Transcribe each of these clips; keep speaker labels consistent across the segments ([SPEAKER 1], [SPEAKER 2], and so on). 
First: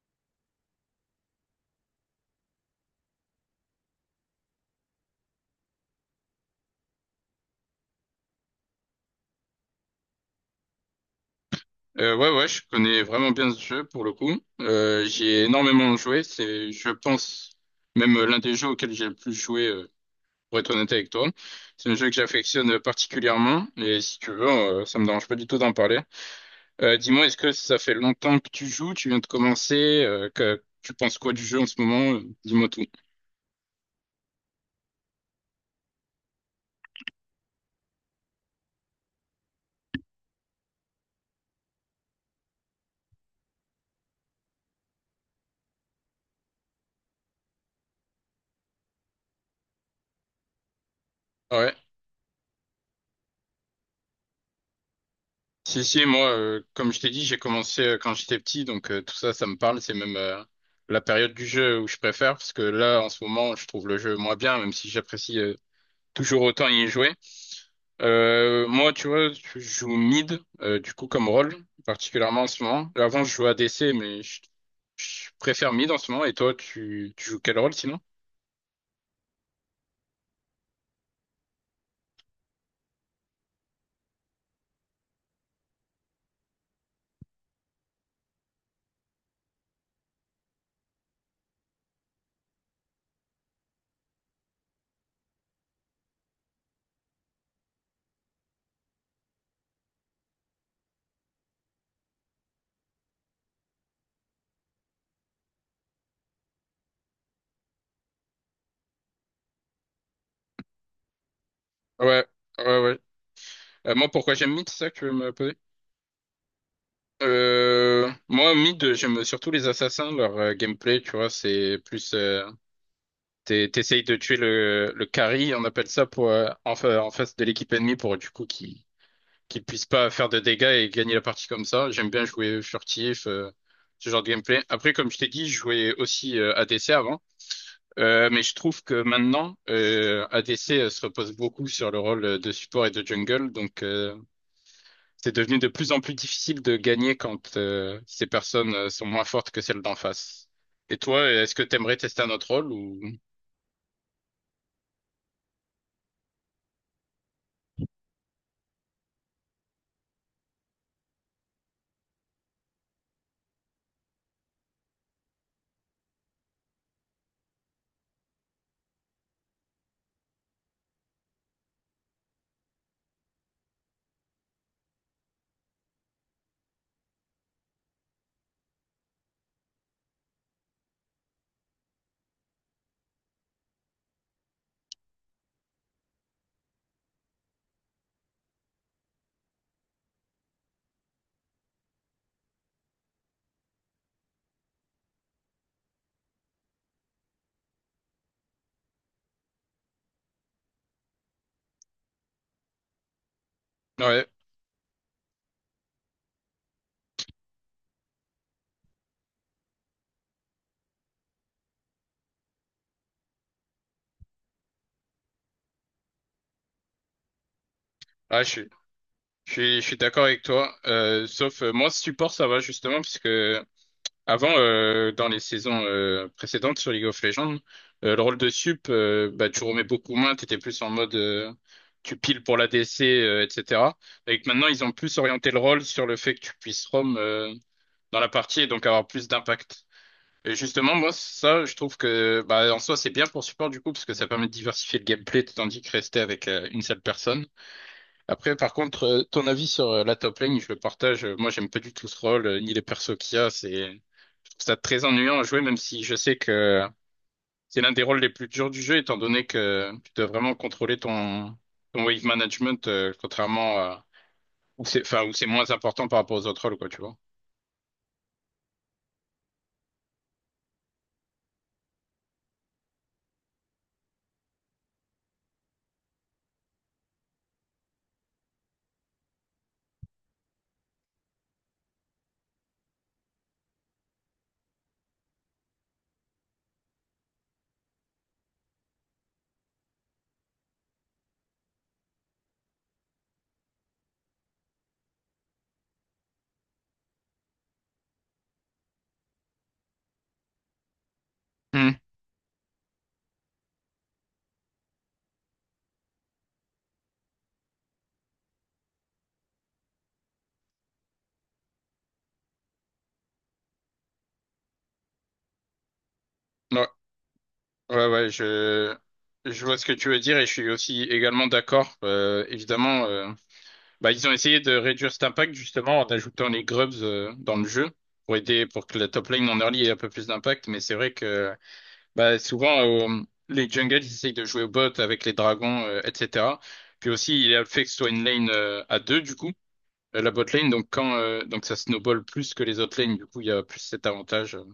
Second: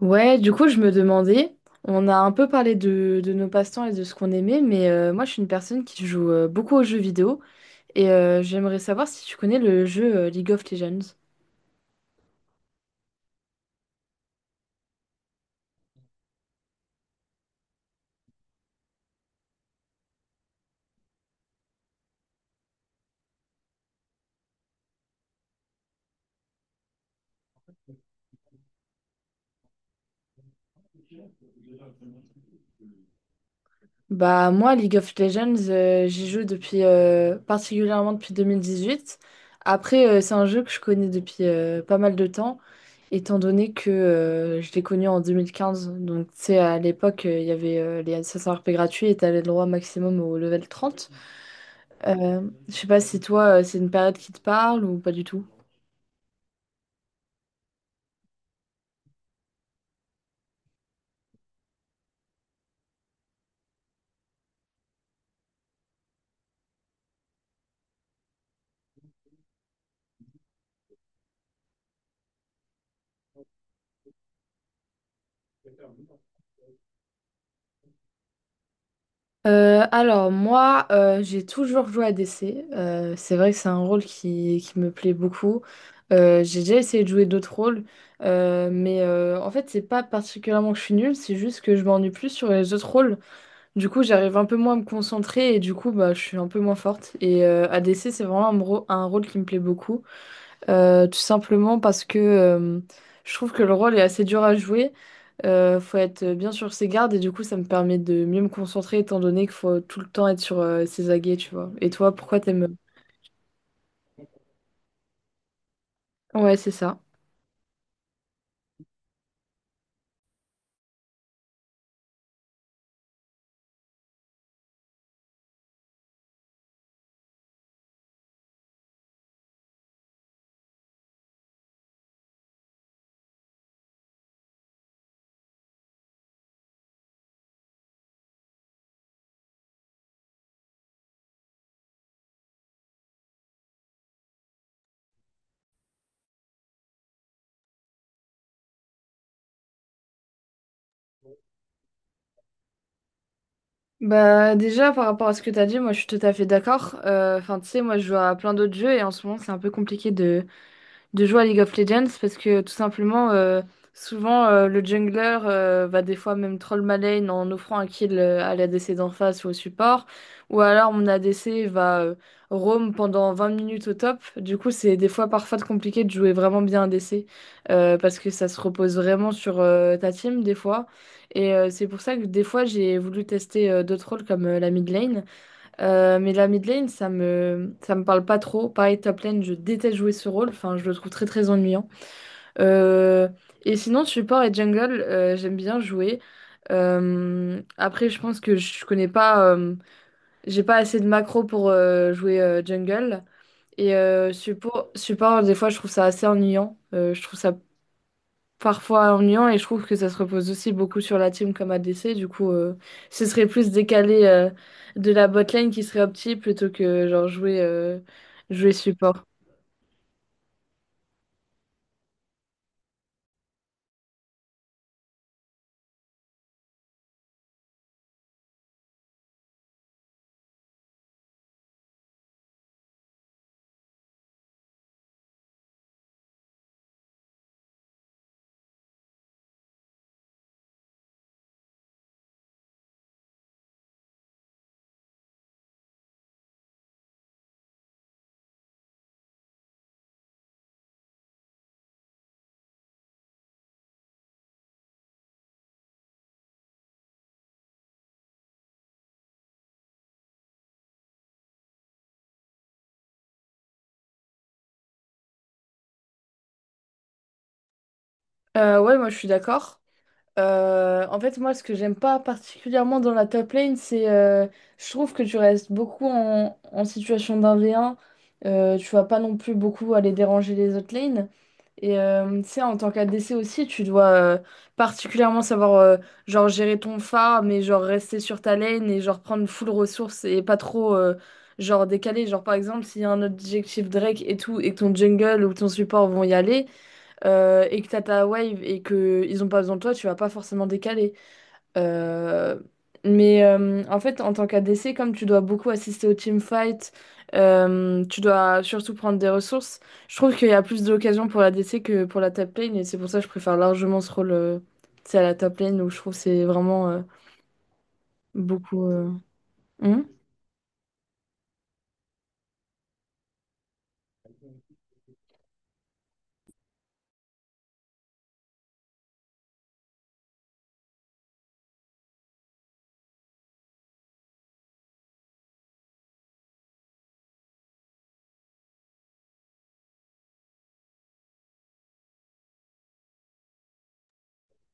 [SPEAKER 1] Ouais, du coup, je me demandais, on a un peu parlé de nos passe-temps et de ce qu'on aimait, mais moi, je suis une personne qui joue beaucoup aux jeux vidéo et j'aimerais savoir si tu connais le jeu League of Legends.
[SPEAKER 2] Ouais, ouais, je connais vraiment bien ce jeu pour le coup. J'y ai énormément joué. C'est, je pense, même l'un des jeux auxquels j'ai le plus joué, pour être honnête avec toi. C'est un jeu que j'affectionne particulièrement. Et si tu veux, ça me dérange pas du tout d'en parler. Dis-moi, est-ce que ça fait longtemps que tu joues? Tu viens de commencer? Tu penses quoi du jeu en ce moment? Dis-moi tout.
[SPEAKER 1] Bah, moi, League of Legends, j'y joue depuis particulièrement depuis 2018. Après, c'est un jeu que je connais depuis pas mal de temps, étant donné que je l'ai connu en 2015. Donc, tu sais, à l'époque, il y avait les 500 RP gratuits et t'avais le droit maximum au level 30.
[SPEAKER 2] Ouais.
[SPEAKER 1] Euh, je sais pas si toi, c'est une période qui te parle ou pas du tout.
[SPEAKER 2] Si, si, moi, comme je t'ai dit, j'ai commencé quand j'étais petit, donc tout ça, ça me parle. C'est même la période du jeu où je préfère, parce que là, en ce moment, je trouve le jeu moins bien, même si j'apprécie toujours autant y jouer. Moi, tu vois, je joue mid, du coup, comme rôle, particulièrement en ce moment. Avant, je jouais ADC, mais je préfère mid en ce moment. Et toi, tu joues quel rôle sinon?
[SPEAKER 1] Alors moi, j'ai toujours joué à DC. C'est vrai que c'est un rôle qui me plaît beaucoup. J'ai déjà essayé de jouer d'autres rôles, mais en fait, c'est pas particulièrement que je suis nulle, c'est juste que je m'ennuie plus sur les autres rôles. Du coup, j'arrive un peu moins à me concentrer et du coup, bah, je suis un peu moins forte. Et ADC, c'est vraiment un rôle qui me plaît beaucoup. Tout simplement parce que je trouve que le rôle est assez dur à jouer. Faut être bien sur ses gardes et du coup ça me permet de mieux me concentrer étant donné qu'il faut tout le temps être sur ses aguets, tu vois. Et toi,
[SPEAKER 2] Ouais,
[SPEAKER 1] pourquoi t'aimes?
[SPEAKER 2] ouais, ouais. Moi, pourquoi j'aime mid, c'est ça que tu veux me poser?
[SPEAKER 1] Ouais, c'est ça.
[SPEAKER 2] Moi, mid, j'aime surtout les assassins, leur gameplay, tu vois, c'est plus, t'essayes de tuer le carry, on appelle ça, pour, en face de l'équipe ennemie pour, du coup, qu'ils puissent pas faire de dégâts et gagner la partie comme ça. J'aime bien jouer furtif, ce genre de gameplay. Après, comme je t'ai dit, je jouais aussi ADC avant. Mais je trouve que maintenant, ADC se repose beaucoup sur le rôle de support et de jungle, donc, c'est devenu de plus en plus difficile de gagner quand ces personnes sont moins fortes que celles d'en face. Et toi, est-ce que t'aimerais tester un autre rôle ou.
[SPEAKER 1] Bah déjà par rapport à ce que t'as dit, moi je suis tout à fait d'accord. Enfin tu sais, moi je joue à plein d'autres jeux et en ce moment c'est un peu compliqué de jouer à League of Legends parce que tout simplement, souvent le jungler va des fois même troll ma lane en offrant un kill à l'ADC d'en face ou au support, ou alors mon ADC va roam pendant 20 minutes au top. Du coup, c'est des fois parfois compliqué de jouer vraiment bien ADC parce que ça se repose vraiment sur ta team des fois. Et c'est pour ça que des fois j'ai voulu tester d'autres rôles comme la mid lane. Mais la mid lane, ça me parle pas trop. Pareil, top lane, je déteste jouer ce rôle. Enfin, je le trouve très très ennuyant. Euh, et sinon, support et jungle, j'aime bien jouer. Après, je pense que je connais pas, j'ai pas assez de macro pour jouer jungle. Et
[SPEAKER 2] Ouais,
[SPEAKER 1] support, des fois, je trouve ça assez ennuyant. Je trouve ça parfois ennuyant et je trouve que ça se repose aussi beaucoup sur la team comme a ADC. Du coup, ce serait plus décalé de la botlane qui serait opti plutôt que genre jouer,
[SPEAKER 2] ah, je suis,
[SPEAKER 1] jouer support.
[SPEAKER 2] je suis, je suis d'accord avec toi. Sauf moi, support, ça va justement, puisque avant, dans les saisons précédentes sur League of Legends, le rôle de sup, bah, tu remets beaucoup moins, t'étais plus en mode tu piles pour l'ADC, etc. Et que maintenant, ils ont plus orienté le rôle sur le fait que tu puisses roam dans la partie et donc avoir plus d'impact. Et justement, moi, ça, je trouve que bah, en soi, c'est bien pour support du coup, parce que ça permet de diversifier le gameplay, tandis que rester avec une seule personne. Après, par contre, ton avis sur la top lane, je le partage. Moi, j'aime pas du tout ce rôle, ni les persos qu'il y a. C'est je trouve ça très ennuyant à jouer, même si je sais que c'est l'un des rôles les plus durs du jeu, étant donné que tu dois vraiment contrôler ton wave management, contrairement à où c'est, enfin, où c'est moins important par rapport aux autres rôles, quoi, tu vois.
[SPEAKER 1] Ouais, moi je suis d'accord. En fait, moi, ce que j'aime pas particulièrement dans la top lane, c'est je trouve que tu restes beaucoup en situation d'un v un. Tu vas pas non plus beaucoup aller déranger les autres lanes. Et tu sais, en tant qu'ADC aussi, tu dois particulièrement savoir genre gérer ton phare, mais genre rester sur ta lane et genre prendre full ressources et pas trop genre décaler. Genre par exemple, s'il y a un objectif Drake et tout, et que ton jungle ou ton support vont y aller et que t'as ta wave et que ils ont pas besoin de toi, tu vas pas forcément décaler.
[SPEAKER 2] Hmm.
[SPEAKER 1] Euh, mais en fait, en tant qu'ADC, comme tu dois beaucoup assister au teamfight, tu dois surtout prendre des ressources. Je trouve qu'il y a plus d'occasions pour l'ADC que pour la top lane et c'est pour ça que je préfère largement ce rôle tu sais, à la top lane où je trouve que c'est
[SPEAKER 2] Ouais.
[SPEAKER 1] vraiment
[SPEAKER 2] Ouais, ouais,
[SPEAKER 1] beaucoup.
[SPEAKER 2] je, je vois ce que
[SPEAKER 1] Hmm
[SPEAKER 2] tu veux dire et je suis aussi également d'accord. Évidemment, bah, ils ont essayé de réduire cet impact justement en ajoutant les grubs dans le jeu pour aider pour que la top lane en early ait un peu plus d'impact. Mais c'est vrai que bah, souvent les jungles ils essayent de jouer au bot avec les dragons, etc. Puis aussi il y a le fait que ce soit une lane à deux du coup, la bot lane. Donc ça snowball plus que les autres lanes, du coup il y a plus cet avantage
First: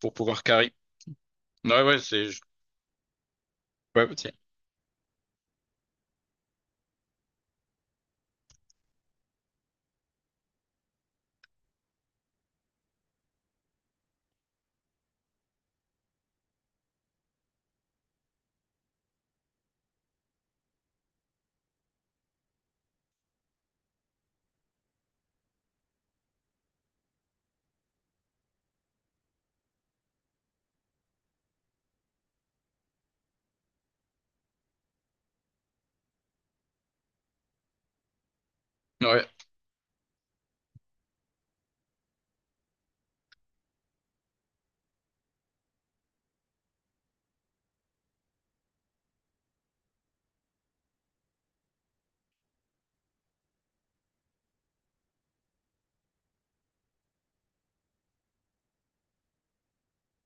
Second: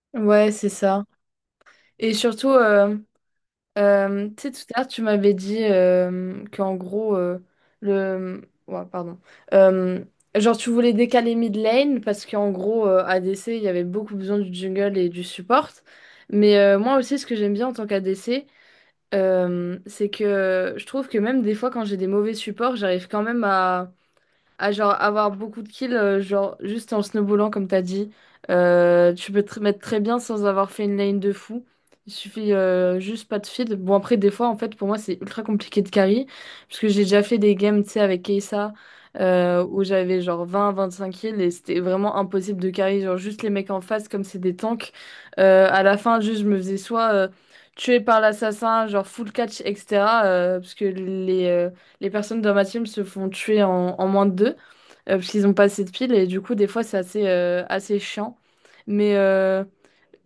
[SPEAKER 2] pour pouvoir
[SPEAKER 1] Ouais, c'est
[SPEAKER 2] carry.
[SPEAKER 1] ça.
[SPEAKER 2] Ouais, ouais,
[SPEAKER 1] Et
[SPEAKER 2] c'est
[SPEAKER 1] surtout. euh,
[SPEAKER 2] ouais,
[SPEAKER 1] Euh,
[SPEAKER 2] ok.
[SPEAKER 1] tu sais, tout à l'heure, tu m'avais dit qu'en gros, le. Ouais, pardon. Euh, genre, tu voulais décaler mid lane parce qu'en gros, ADC, il y avait beaucoup besoin du jungle et du support. Mais moi aussi, ce que j'aime bien en tant qu'ADC, c'est que je trouve que même des fois, quand j'ai des mauvais supports, j'arrive quand même à genre avoir beaucoup de kills, genre juste en snowballant comme t'as dit. Tu peux te mettre très bien sans avoir fait une lane de fou. Il suffit juste pas de feed. Bon après des fois en fait pour moi c'est ultra compliqué de carry parce que j'ai déjà fait des games tu sais avec Kesa
[SPEAKER 2] Ouais.
[SPEAKER 1] où j'avais genre 20-25 kills et c'était vraiment impossible de carry genre juste les mecs en face comme c'est des tanks. À la fin juste je me faisais soit tuer par l'assassin genre full catch etc. Parce que les personnes dans ma team se font tuer en moins de deux, parce qu'ils ont pas assez de piles, et du coup, des fois, c'est assez assez chiant. Mais, euh,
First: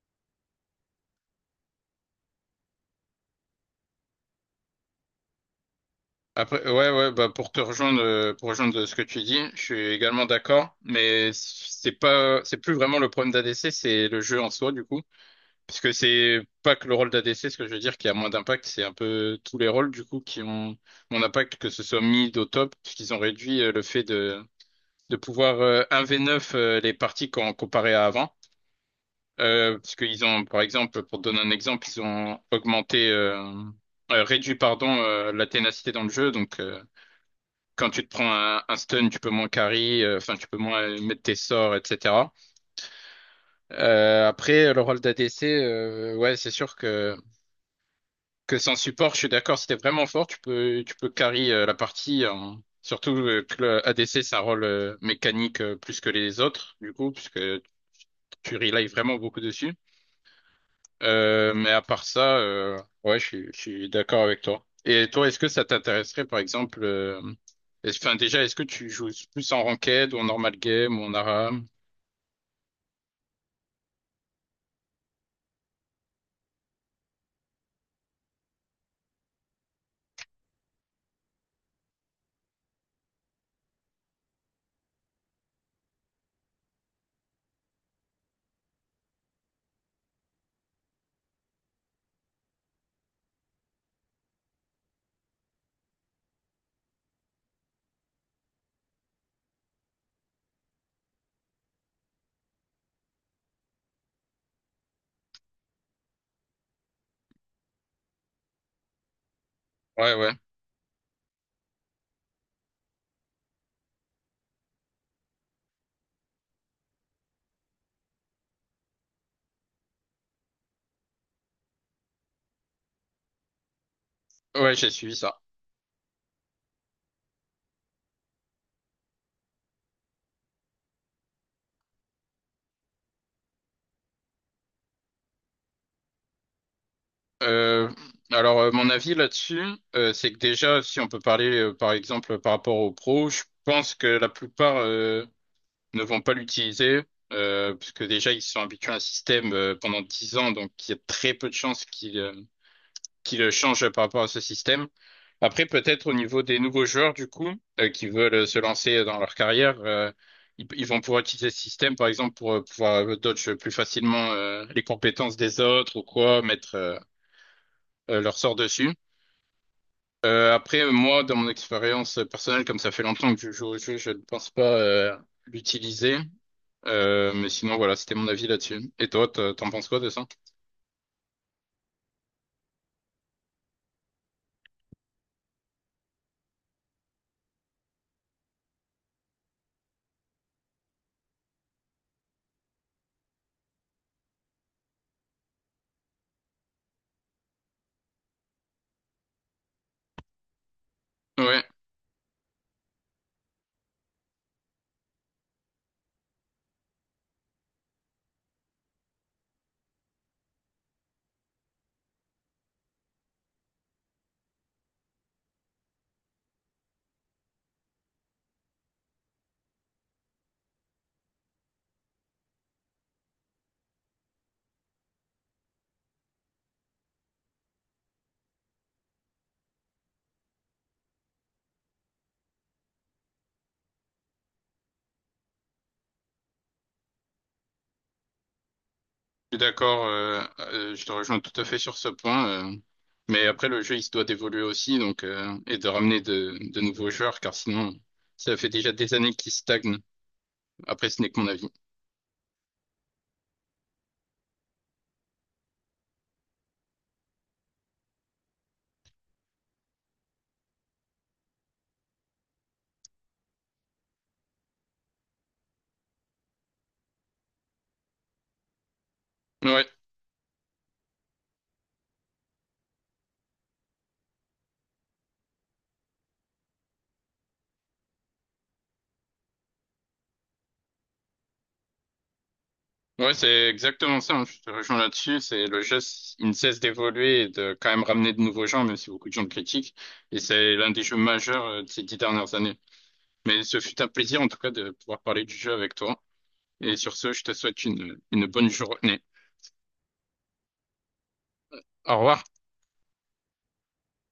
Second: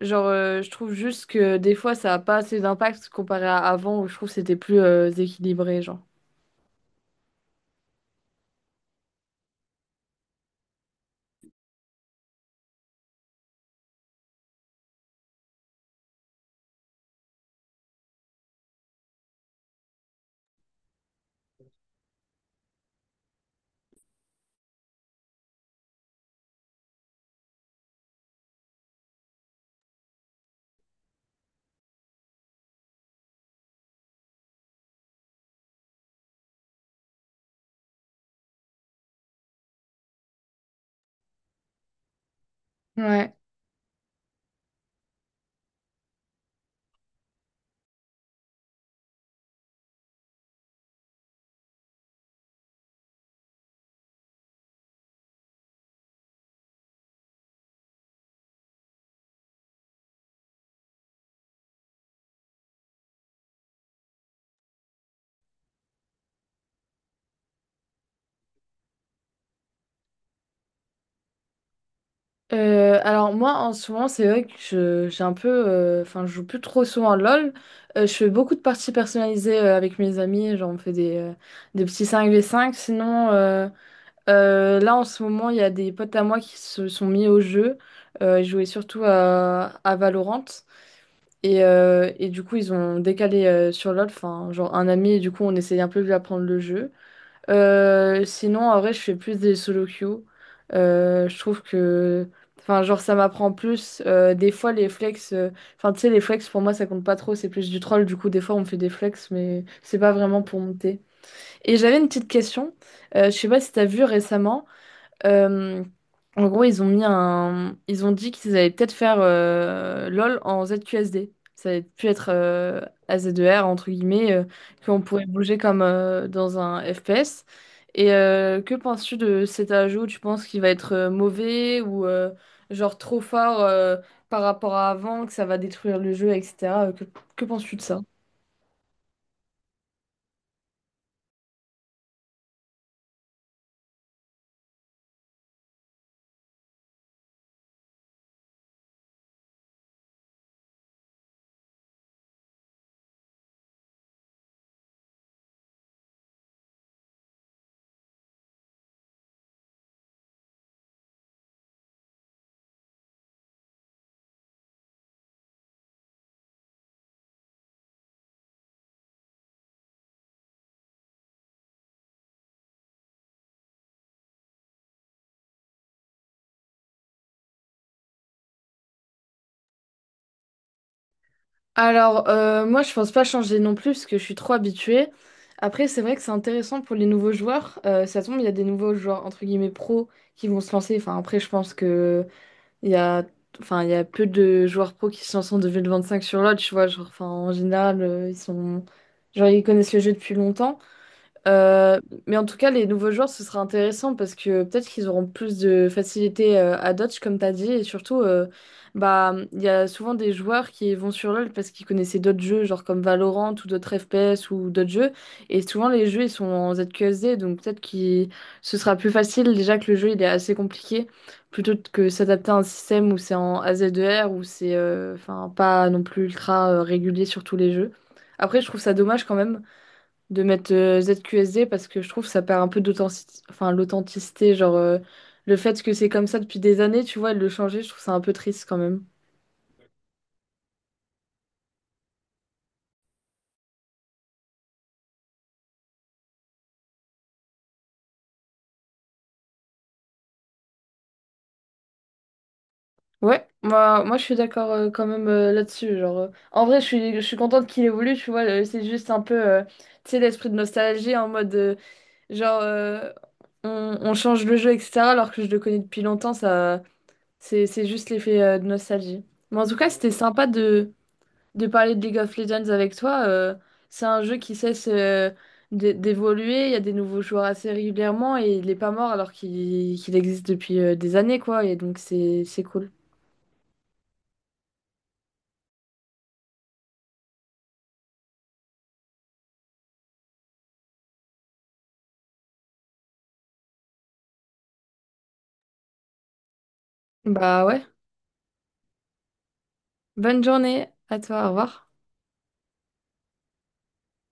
[SPEAKER 1] genre, euh, je trouve juste que des fois, ça a pas assez d'impact comparé à avant, où je trouve que c'était plus équilibré, genre.
[SPEAKER 2] Après, ouais, ouais, bah pour rejoindre ce que tu dis, je suis également d'accord, mais c'est pas, c'est plus vraiment le problème d'ADC, c'est le jeu en soi, du coup. Parce que c'est pas que le rôle d'ADC, ce que je veux dire, qui a moins d'impact, c'est un peu tous les rôles, du coup, qui ont mon impact, que ce soit mid au top, parce qu'ils ont réduit le fait de pouvoir 1 v neuf les parties quand comparé à avant. Parce qu'ils ont, par exemple, pour te donner un exemple, ils ont augmenté, réduit, pardon, la ténacité dans le jeu, donc, quand tu te prends un stun, tu peux moins carry, enfin tu peux moins mettre tes sorts, etc.
[SPEAKER 1] Ouais.
[SPEAKER 2] Après, le rôle d'ADC, ouais, c'est sûr que sans support, je suis d'accord, si t'es vraiment fort, tu peux carry la partie. Surtout que le ADC, c'est un rôle mécanique plus que les autres, du coup, puisque tu relies vraiment beaucoup dessus. Mais à part ça, ouais, je suis d'accord avec toi. Et toi, est-ce que ça t'intéresserait, par exemple, enfin, déjà, est-ce que tu joues plus en ranked ou en normal game ou en ARAM?
[SPEAKER 1] Alors moi en ce moment c'est vrai que j'ai un peu enfin je joue plus trop souvent à LOL. Je fais beaucoup de parties personnalisées avec mes amis, genre on fait des petits cinq v cinq. Sinon, là, en ce moment, il y a des potes à moi qui se sont mis au jeu. Ils jouaient surtout à Valorant. Et du coup, ils ont décalé sur LoL, enfin, genre un ami, et du coup, on essayait un peu de lui apprendre le jeu. Sinon, en vrai, je fais plus des solo queues. Je trouve que, enfin, genre, ça m'apprend plus. Des fois, enfin, tu sais, les flex, pour moi, ça compte pas trop, c'est plus du troll. Du coup, des fois, on me fait des flex, mais c'est pas
[SPEAKER 2] Ouais, ouais.
[SPEAKER 1] vraiment pour monter. Et j'avais une petite question. Je sais pas si t'as vu récemment. Euh, en gros, ils ont mis un... Ils ont dit qu'ils allaient peut-être faire LOL en ZQSD. Ça allait plus être AZER, entre guillemets,
[SPEAKER 2] Ouais, j'ai
[SPEAKER 1] qu'on
[SPEAKER 2] suivi
[SPEAKER 1] pourrait
[SPEAKER 2] ça.
[SPEAKER 1] bouger comme dans un FPS. Et que penses-tu de cet ajout? Tu penses qu'il va être mauvais ou genre trop fort par rapport à avant, que ça va détruire le jeu, etc. Que penses-tu de
[SPEAKER 2] Euh,
[SPEAKER 1] ça?
[SPEAKER 2] alors, mon avis là-dessus, c'est que déjà, si on peut parler, par exemple, par rapport aux pros, je pense que la plupart ne vont pas l'utiliser, parce que déjà, ils sont habitués à un système pendant 10 ans, donc il y a très peu de chances qu'ils qui le change par rapport à ce système. Après, peut-être au niveau des nouveaux joueurs, du coup, qui veulent se lancer dans leur carrière, ils vont pouvoir utiliser ce système, par exemple, pour pouvoir dodge plus facilement les compétences des autres ou quoi, mettre leur sort dessus. Après, moi, dans mon expérience personnelle, comme ça fait longtemps que je joue au jeu, je ne pense pas l'utiliser. Mais sinon, voilà, c'était mon avis là-dessus. Et toi, t'en penses quoi de ça?
[SPEAKER 1] Alors, moi, je pense pas changer non plus parce que je suis trop habituée. Après, c'est vrai que c'est intéressant pour les nouveaux joueurs. Ça tombe, il y a des nouveaux joueurs, entre guillemets, pros qui vont se lancer. Enfin, après, je pense que il y a, enfin, il y a peu de joueurs pros qui se lancent en 2025 sur l'autre, tu vois. Genre, enfin, en général, ils sont, genre, ils connaissent le jeu depuis longtemps.
[SPEAKER 2] Ouais.
[SPEAKER 1] Euh, mais en tout cas, les nouveaux joueurs, ce sera intéressant parce que peut-être qu'ils auront plus de facilité à dodge, comme tu as dit. Et surtout, bah, il y a souvent des joueurs qui vont sur LoL parce qu'ils connaissaient d'autres jeux, genre comme Valorant ou d'autres FPS ou d'autres jeux. Et souvent, les jeux, ils sont en ZQSD. Donc peut-être que ce sera plus facile, déjà que le jeu, il est assez compliqué, plutôt que s'adapter à un système où c'est en AZER, où c'est enfin, pas non plus ultra régulier sur tous les jeux. Après, je trouve ça dommage quand même de mettre ZQSD parce que je trouve que ça perd un peu d'authenticité, enfin l'authenticité, le fait que c'est comme ça depuis des années, tu vois, et de le changer, je trouve ça un peu triste quand même.
[SPEAKER 2] Je suis d'accord, je te rejoins tout à fait sur ce point. Mais après, le jeu, il se doit d'évoluer aussi, donc et de ramener de nouveaux joueurs, car sinon, ça fait déjà des années qu'il stagne. Après, ce n'est que mon avis.
[SPEAKER 1] Ouais, moi je suis d'accord quand même là-dessus. En vrai, je suis contente qu'il évolue, tu vois, c'est juste un peu, tu sais, l'esprit de nostalgie en mode, genre, euh, on change le jeu, etc., alors que je le connais depuis longtemps, ça, c'est juste l'effet de nostalgie. Mais en tout
[SPEAKER 2] Ouais,
[SPEAKER 1] cas, c'était sympa de parler de League of Legends avec toi. C'est un jeu qui cesse d'évoluer. Il y a des nouveaux joueurs assez régulièrement et il n'est pas mort alors qu'il existe depuis des années, quoi. Et donc, c'est cool.
[SPEAKER 2] ouais, c'est exactement ça, hein. Je te rejoins là-dessus. C'est le jeu, il ne cesse d'évoluer et de quand même ramener de nouveaux gens, même si beaucoup de gens le critiquent. Et c'est l'un des jeux majeurs de ces 10 dernières années. Mais ce fut un plaisir, en tout cas, de pouvoir parler du jeu avec toi. Et sur ce, je te
[SPEAKER 1] Bah
[SPEAKER 2] souhaite
[SPEAKER 1] ouais.
[SPEAKER 2] une bonne journée.
[SPEAKER 1] Bonne journée à toi. Au revoir.
[SPEAKER 2] Au revoir.